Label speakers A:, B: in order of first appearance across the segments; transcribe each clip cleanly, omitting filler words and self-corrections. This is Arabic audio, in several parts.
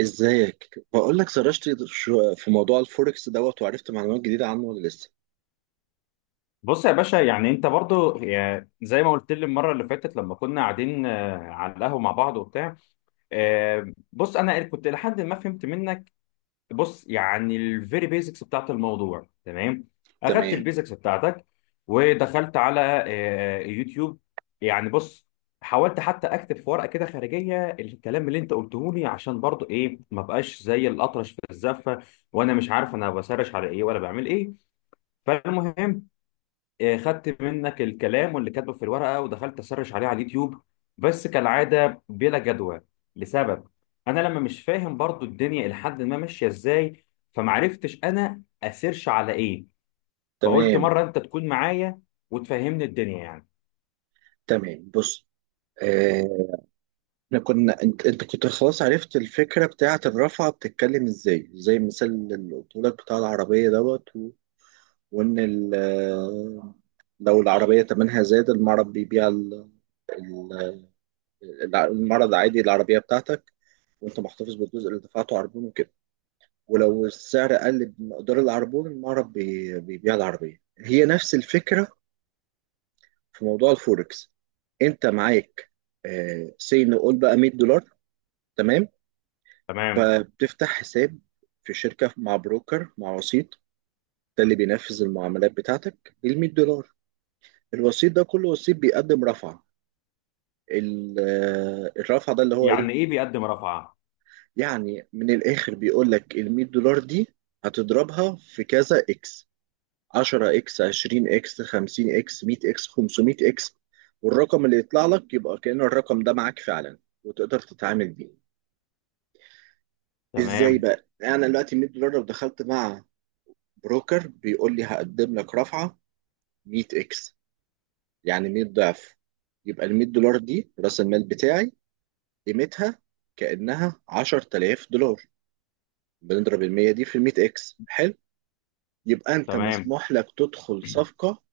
A: ازيك؟ بقول لك سرشت في موضوع الفوركس دوت وعرفت معلومات جديده عنه ولا لسه؟
B: بص يا باشا يعني انت برضو زي ما قلت لي المره اللي فاتت لما كنا قاعدين، على القهوه مع بعض وبتاع. بص انا كنت لحد ما فهمت منك. بص يعني الفيري بيزكس بتاعت الموضوع تمام. اخدت
A: تمام.
B: البيزكس بتاعتك ودخلت على يوتيوب. يعني بص، حاولت حتى اكتب في ورقه كده خارجيه الكلام اللي انت قلته لي عشان برضو ايه ما بقاش زي الاطرش في الزفه، وانا مش عارف انا بسرش على ايه ولا بعمل ايه. فالمهم، خدت منك الكلام واللي كاتبه في الورقه ودخلت اسرش عليه على اليوتيوب، بس كالعاده بلا جدوى. لسبب انا لما مش فاهم برضو الدنيا لحد ما ماشيه ازاي، فمعرفتش انا اسيرش على ايه. فقلت
A: تمام.
B: مره انت تكون معايا وتفهمني الدنيا يعني.
A: تمام. بص، آه، احنا كنا انت كنت خلاص عرفت الفكره بتاعه الرفعه بتتكلم ازاي، زي المثال اللي قلت لك بتاع العربيه دوت وان ال... آه، لو العربيه تمنها زاد، المعرض بيبيع ال- المعرض عادي العربيه بتاعتك، وانت محتفظ بالجزء اللي دفعته عربون وكده. ولو السعر قل بمقدار العربون، المعرض بيبيع العربية. هي نفس الفكرة في موضوع الفوركس. انت معاك، سي نقول بقى $100. تمام؟
B: تمام.
A: فبتفتح حساب في شركة مع بروكر، مع وسيط، ده اللي بينفذ المعاملات بتاعتك ال $100. الوسيط ده، كل وسيط بيقدم رفعة. الرفعة ده اللي هو ايه؟
B: يعني ايه بيقدم رفعه؟
A: يعني من الاخر بيقول لك ال $100 دي هتضربها في كذا اكس: 10 اكس، 20 اكس، 50 اكس، 100 اكس، 500 اكس. والرقم اللي يطلع لك يبقى كأن الرقم ده معاك فعلا، وتقدر تتعامل بيه. ازاي
B: تمام.
A: بقى؟ انا دلوقتي $100، لو دخلت مع بروكر بيقول لي هقدم لك رفعة 100 اكس، يعني 100 ضعف، يبقى ال $100 دي راس المال بتاعي قيمتها كأنها $10,000. بنضرب ال 100 دي في ال 100 اكس، حلو؟ يبقى انت
B: تمام.
A: مسموح لك تدخل صفقة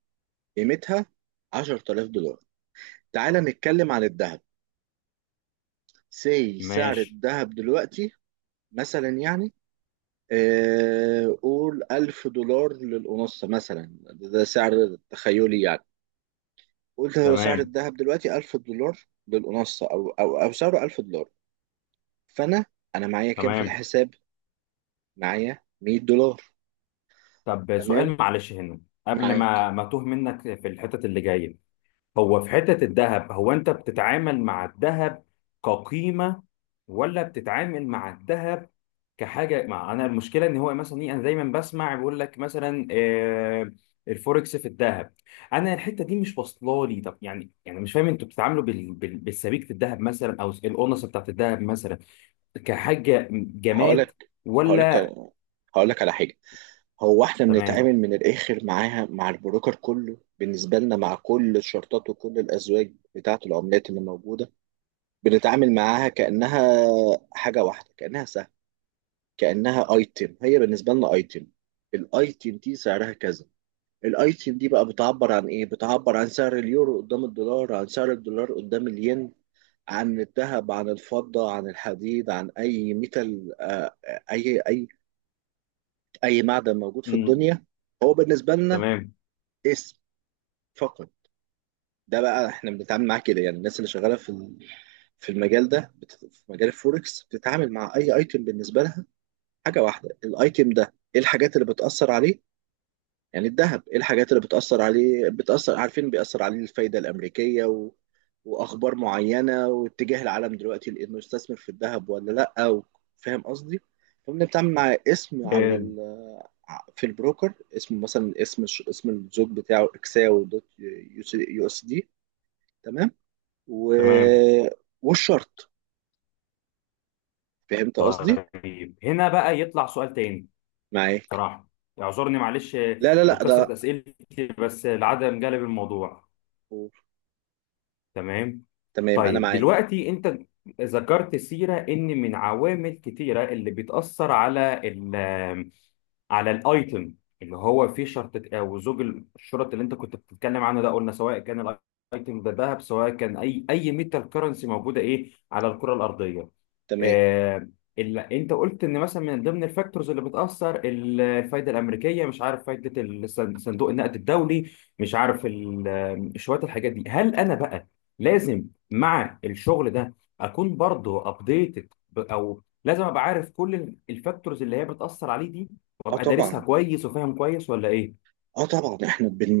A: قيمتها $10,000. تعال نتكلم عن الذهب. سي سعر
B: ماشي.
A: الذهب دلوقتي مثلا، يعني قول $1,000 للأونصة، مثلا. ده سعر تخيلي يعني. قلت هو سعر
B: تمام.
A: الذهب دلوقتي $1,000 للأونصة، أو سعره $1,000. فأنا، أنا معايا كام في
B: تمام.
A: الحساب؟ معايا $100.
B: طب
A: تمام؟
B: سؤال معلش هنا، قبل
A: معاك؟
B: ما توه منك في الحتت اللي جايه، هو في حتة الذهب هو أنت بتتعامل مع الذهب كقيمة ولا بتتعامل مع الذهب كحاجة؟ مع أنا المشكلة إن هو مثلا إيه، أنا دايما بسمع بيقول لك مثلا الفوركس في الذهب. أنا الحتة دي مش واصلة لي. طب يعني يعني مش فاهم أنتوا بتتعاملوا بالسبيكة الذهب مثلا أو الأونصة بتاعت الذهب مثلا كحاجة جماد
A: هقولك هقولك
B: ولا؟
A: هقولك على حاجة. هو احنا
B: تمام.
A: بنتعامل من الآخر معاها، مع البروكر، كله بالنسبة لنا، مع كل الشرطات وكل الأزواج بتاعة العملات اللي موجودة، بنتعامل معاها كأنها حاجة واحدة، كأنها سهم، كأنها ايتم. هي بالنسبة لنا ايتم. الايتم دي سعرها كذا. الايتم دي بقى بتعبر عن ايه؟ بتعبر عن سعر اليورو قدام الدولار، عن سعر الدولار قدام الين، عن الذهب، عن الفضة، عن الحديد، عن اي ميتال. اي معدن موجود في
B: مم.
A: الدنيا، هو بالنسبة لنا
B: تمام.
A: اسم فقط. ده بقى احنا بنتعامل معاه كده. يعني الناس اللي شغالة في المجال ده، في مجال الفوركس، بتتعامل مع اي ايتم بالنسبة لها حاجة واحدة. الايتم ده ايه الحاجات اللي بتأثر عليه؟ يعني الذهب، ايه الحاجات اللي بتأثر عليه، بتأثر؟ عارفين بيأثر عليه الفايدة الأمريكية وأخبار معينة واتجاه العالم دلوقتي، لأنه يستثمر في الذهب ولا لأ، فاهم قصدي؟ فبنتعامل مع اسم على
B: حلو.
A: في البروكر اسمه، مثلا، اسم اسم الزوج بتاعه اكساو دوت يو اس دي. تمام. و...
B: تمام.
A: والشرط. فهمت قصدي؟
B: طيب هنا بقى يطلع سؤال تاني.
A: معاك؟
B: صراحة اعذرني معلش
A: لا لا لا
B: لكثرة
A: ده
B: أسئلتي بس العدم جلب الموضوع. تمام.
A: تمام. انا
B: طيب
A: معاك.
B: دلوقتي أنت ذكرت سيرة إن من عوامل كتيرة اللي بتأثر على الايتم اللي هو فيه شرطة او زوج. الشرط اللي انت كنت بتتكلم عنه ده قلنا سواء كان الايتم ده ذهب سواء كان اي ميتال كرنسي موجودة ايه على الكرة الارضية.
A: تمام.
B: آه، اللي انت قلت ان مثلا من ضمن الفاكتورز اللي بتأثر الفايدة الامريكية، مش عارف فايدة صندوق النقد الدولي، مش عارف شوية الحاجات دي، هل انا بقى لازم مع الشغل ده اكون برضه ابديتد؟ او لازم ابقى عارف كل الفاكتورز اللي هي بتأثر عليه دي
A: اه
B: وابقى دارسها
A: طبعا،
B: كويس وفاهم كويس ولا ايه؟
A: اه طبعا، احنا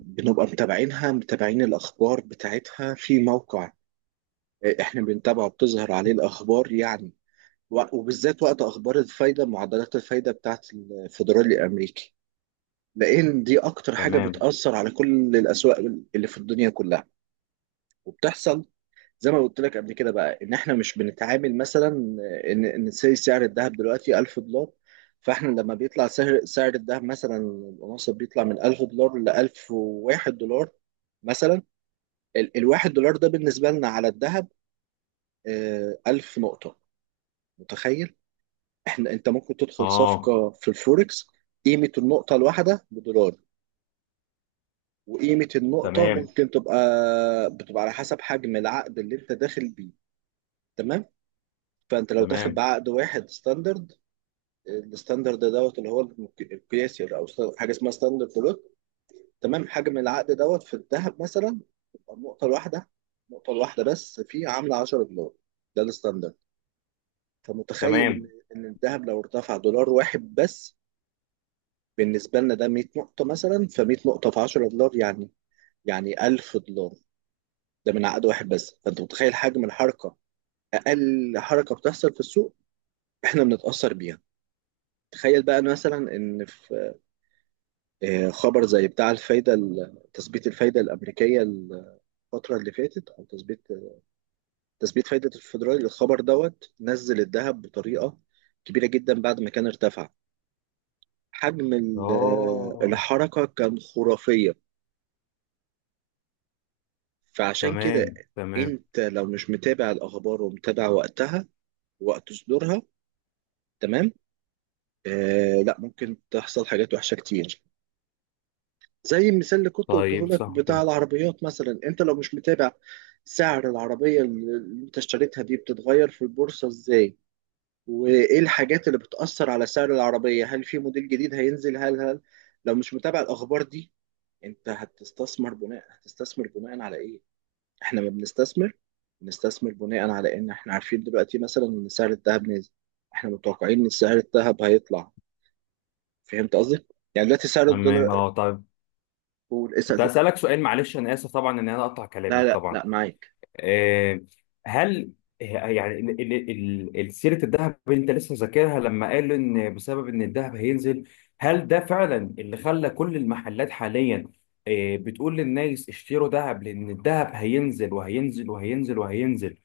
A: بنبقى متابعينها، متابعين الاخبار بتاعتها في موقع احنا بنتابعه بتظهر عليه الاخبار، يعني. وبالذات وقت اخبار الفايده، معدلات الفايده بتاعت الفدرالي الامريكي، لان دي اكتر حاجه
B: تمام.
A: بتاثر على كل الاسواق اللي في الدنيا كلها. وبتحصل زي ما قلت لك قبل كده بقى، ان احنا مش بنتعامل مثلا سعر الذهب دلوقتي $1,000. فاحنا لما بيطلع سعر الذهب مثلا الأونصة، بيطلع من $1,000 ل $1,001 مثلا. الواحد دولار ده بالنسبة لنا على الذهب 1000 نقطة. متخيل؟ انت ممكن تدخل
B: اه.
A: صفقة في الفوركس قيمة النقطة الواحدة بدولار، وقيمة النقطة
B: تمام.
A: ممكن تبقى، بتبقى على حسب حجم العقد اللي انت داخل بيه. تمام؟ فانت لو داخل
B: تمام.
A: بعقد واحد ستاندرد، الستاندرد دوت اللي هو القياسي، حاجه اسمها ستاندرد بلوت. تمام؟ حجم العقد دوت في الذهب مثلا تبقى النقطه الواحده بس فيه عامله $10. ده الستاندرد. فمتخيل ان
B: تمام.
A: ان الذهب لو ارتفع دولار واحد بس، بالنسبه لنا ده 100 نقطه مثلا، ف100 نقطه في $10، يعني يعني $1,000، ده من عقد واحد بس. فانت متخيل حجم الحركه؟ اقل حركه بتحصل في السوق، احنا بنتاثر بيها. تخيل بقى مثلا ان في خبر زي بتاع الفايدة، تثبيت الفايدة الأمريكية الفترة اللي فاتت، أو تثبيت فايدة الفيدرالي. الخبر دوت نزل الذهب بطريقة كبيرة جدا بعد ما كان ارتفع. حجم
B: اه.
A: الحركة كان خرافية. فعشان كده،
B: تمام. تمام.
A: أنت لو مش متابع الأخبار ومتابع وقتها، وقت صدورها، تمام، لا، ممكن تحصل حاجات وحشة كتير. زي المثال اللي كنت قلته
B: طيب
A: لك
B: صح
A: بتاع
B: كده.
A: العربيات مثلا، انت لو مش متابع سعر العربية اللي انت اشتريتها دي بتتغير في البورصة ازاي، وايه الحاجات اللي بتأثر على سعر العربية، هل في موديل جديد هينزل، هل هل لو مش متابع الأخبار دي، انت هتستثمر بناء على ايه؟ احنا ما بنستثمر، بنستثمر بناء على ان احنا عارفين دلوقتي مثلا ان سعر الذهب نازل، احنا متوقعين ان سعر الذهب هيطلع. فهمت قصدي؟ يعني دلوقتي سعر الدولار
B: تمام. اه. طيب
A: والاسعار...
B: كنت هسألك سؤال، معلش انا اسف طبعا ان انا اقطع
A: لا
B: كلامك
A: لا
B: طبعا.
A: لا معاك.
B: آه، هل يعني سيرة الذهب اللي انت لسه ذاكرها لما قال ان بسبب ان الذهب هينزل، هل ده فعلا اللي خلى كل المحلات حاليا بتقول للناس اشتروا ذهب لان الذهب هينزل وهينزل وهينزل وهينزل؟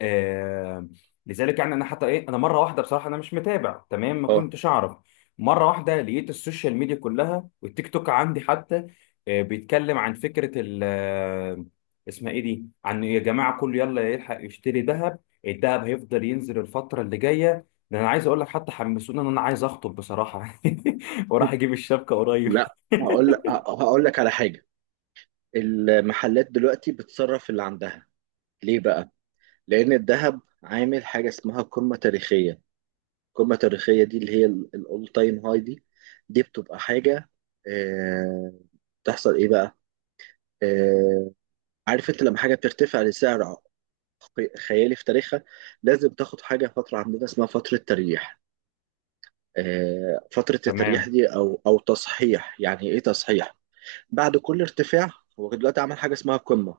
B: آه، لذلك يعني انا حتى ايه، انا مره واحده بصراحه انا مش متابع تمام، ما
A: اه.
B: كنتش اعرف. مره واحده لقيت السوشيال ميديا كلها والتيك توك عندي حتى آه بيتكلم عن فكره ال اسمها ايه دي، عن يا جماعه كله يلا يلحق يشتري ذهب، الذهب هيفضل ينزل الفتره اللي جايه. ده انا عايز اقول لك حتى حمسوني ان انا عايز اخطب بصراحه. وراح اجيب الشبكه قريب.
A: لا، هقول لك على حاجة. المحلات دلوقتي بتصرف اللي عندها. ليه بقى؟ لأن الذهب عامل حاجة اسمها قمة تاريخية. القمة التاريخية دي اللي هي الأول تايم هاي دي، دي بتبقى حاجة. آه، بتحصل إيه بقى؟ آه، عارف أنت لما حاجة بترتفع لسعر خيالي في تاريخها، لازم تاخد حاجة فترة عندنا اسمها فترة تريح. فترة التريح
B: تمام.
A: دي، أو تصحيح، يعني إيه تصحيح؟ بعد كل ارتفاع، هو دلوقتي عمل حاجة اسمها قمة،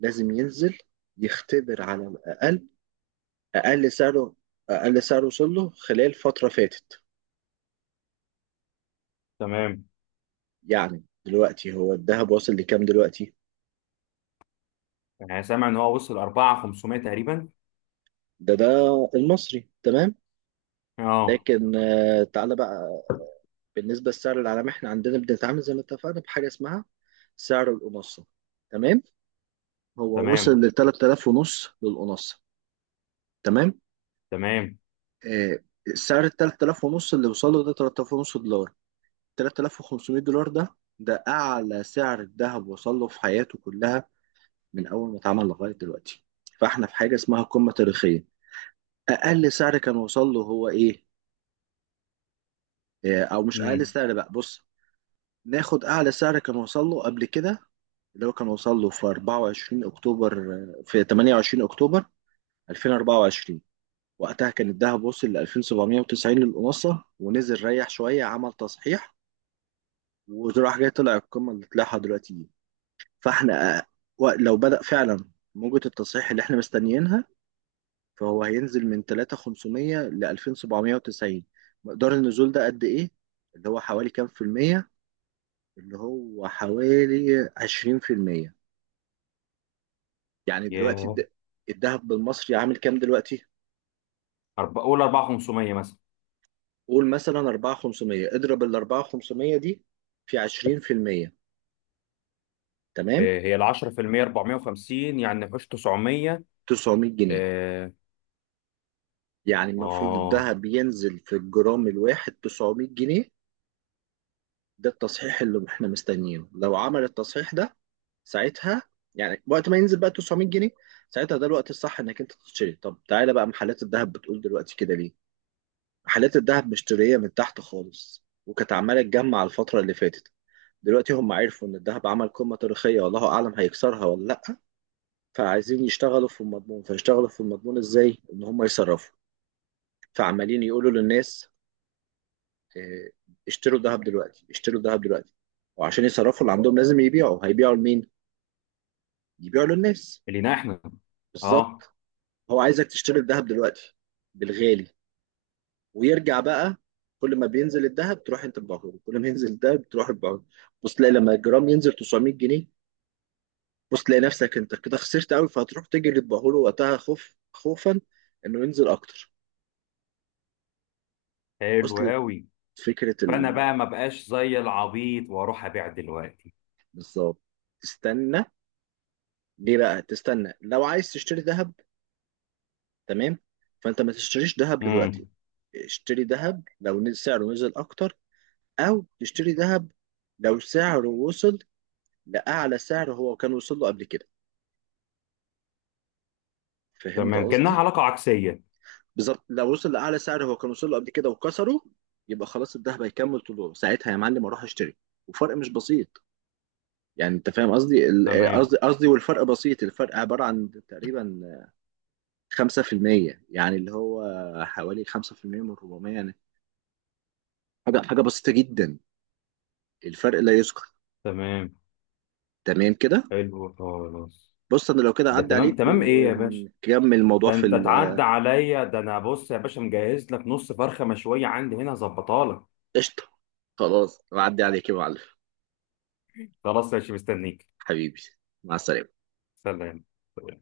A: لازم ينزل، يختبر على الأقل أقل سعره أقل سعره وصل له خلال فترة فاتت.
B: تمام.
A: يعني دلوقتي هو الذهب واصل لكام دلوقتي؟
B: انا سامع ان هو وصل 4500 تقريبا.
A: ده المصري، تمام،
B: اه.
A: لكن تعالى بقى بالنسبة للسعر العالمي. احنا عندنا بنتعامل زي ما اتفقنا بحاجة اسمها سعر الأونصة. تمام؟ هو وصل
B: تمام.
A: ل 3000 ونص للأونصة. تمام.
B: تمام.
A: آه، سعر ال 3000 ونص اللي وصل له ده، 3000 ونص دولار، $3500، ده أعلى سعر الذهب وصل له في حياته كلها، من أول ما اتعمل لغاية دلوقتي. فإحنا في حاجة اسمها قمة تاريخية. أقل سعر كان وصل له هو إيه؟ أو مش أقل
B: إمم.
A: سعر بقى، بص، ناخد أعلى سعر كان وصل له قبل كده، اللي هو كان وصل له في 24 أكتوبر، في 28 أكتوبر 2024. وقتها كان الذهب وصل ل 2790 للأونصة، ونزل ريح شوية، عمل تصحيح، وراح جاي طلع القمة اللي طلعها دلوقتي دي. فاحنا، لو بدأ فعلا موجة التصحيح اللي احنا مستنيينها، فهو هينزل من 3500 ل 2790. مقدار النزول ده قد ايه؟ اللي هو حوالي كام في المية؟ اللي هو حوالي 20%. يعني دلوقتي
B: ياه.
A: الذهب بالمصري عامل كام دلوقتي؟
B: قول 4500 مثلا.
A: قول مثلا 4500. اضرب ال 4500 دي في 20%. تمام؟
B: آه، هي ال 10% 450 يعني نخش 900.
A: 900 جنيه.
B: اه.
A: يعني المفروض
B: اه.
A: الذهب ينزل في الجرام الواحد 900 جنيه. ده التصحيح اللي احنا مستنيينه. لو عمل التصحيح ده ساعتها، يعني وقت ما ينزل بقى 900 جنيه، ساعتها ده الوقت الصح انك انت تشتري. طب تعالى بقى، محلات الذهب بتقول دلوقتي كده ليه؟ محلات الذهب مشتريه من تحت خالص، وكانت عماله تجمع الفتره اللي فاتت. دلوقتي هم عرفوا ان الذهب عمل قمه تاريخيه، والله اعلم هيكسرها ولا لا. فعايزين يشتغلوا في المضمون. فيشتغلوا في المضمون ازاي؟ ان هم يصرفوا. فعمالين يقولوا للناس: آه، اشتروا الذهب دلوقتي، اشتروا الذهب دلوقتي. وعشان يصرفوا اللي عندهم لازم يبيعوا. هيبيعوا لمين؟ يبيعه للناس.
B: لينا احنا. اه.
A: بالظبط. هو عايزك تشتري الذهب دلوقتي بالغالي. ويرجع بقى، كل ما بينزل الذهب تروح انت تبيعه له، كل ما ينزل الذهب تروح تبيعه له. بص تلاقي لما الجرام ينزل 900 جنيه، بص تلاقي نفسك انت كده خسرت قوي، فهتروح تجري تبيعه له وقتها، خوف، خوفا انه ينزل اكتر.
B: حلو
A: وصلت
B: قوي.
A: فكرة
B: فانا
A: ال...؟
B: بقى ما بقاش زي العبيط واروح ابيع دلوقتي.
A: بالظبط. تستنى. ليه بقى تستنى؟ لو عايز تشتري ذهب، تمام، فانت ما تشتريش ذهب دلوقتي.
B: امم.
A: اشتري ذهب لو سعره نزل اكتر، او تشتري ذهب لو سعره وصل لاعلى سعر هو كان وصل له قبل كده. فهمت
B: تمام كأنها
A: قصدي؟
B: علاقة عكسية.
A: بالظبط. لو وصل لاعلى سعر هو كان وصل له قبل كده وكسره، يبقى خلاص الذهب هيكمل طوله. ساعتها يا معلم اروح اشتري. وفرق مش بسيط، يعني انت فاهم قصدي
B: تمام.
A: والفرق بسيط. الفرق عباره عن تقريبا 5%، يعني اللي هو حوالي 5% من 400، يعني حاجه، حاجه بسيطه جدا، الفرق لا يذكر.
B: تمام.
A: تمام كده؟
B: حلو خلاص.
A: بص، انا لو كده
B: ده
A: عدى
B: تمام
A: عليك
B: تمام، ايه يا باشا؟
A: ونكمل الموضوع
B: ده
A: في...
B: انت تعدى عليا، ده انا بص يا باشا مجهز لك نص فرخة مشوية عندي هنا هظبطها لك.
A: قشطة. خلاص بعدي عليك يا معلم.
B: خلاص ماشي مستنيك.
A: حبيبي، مع السلامة.
B: سلام.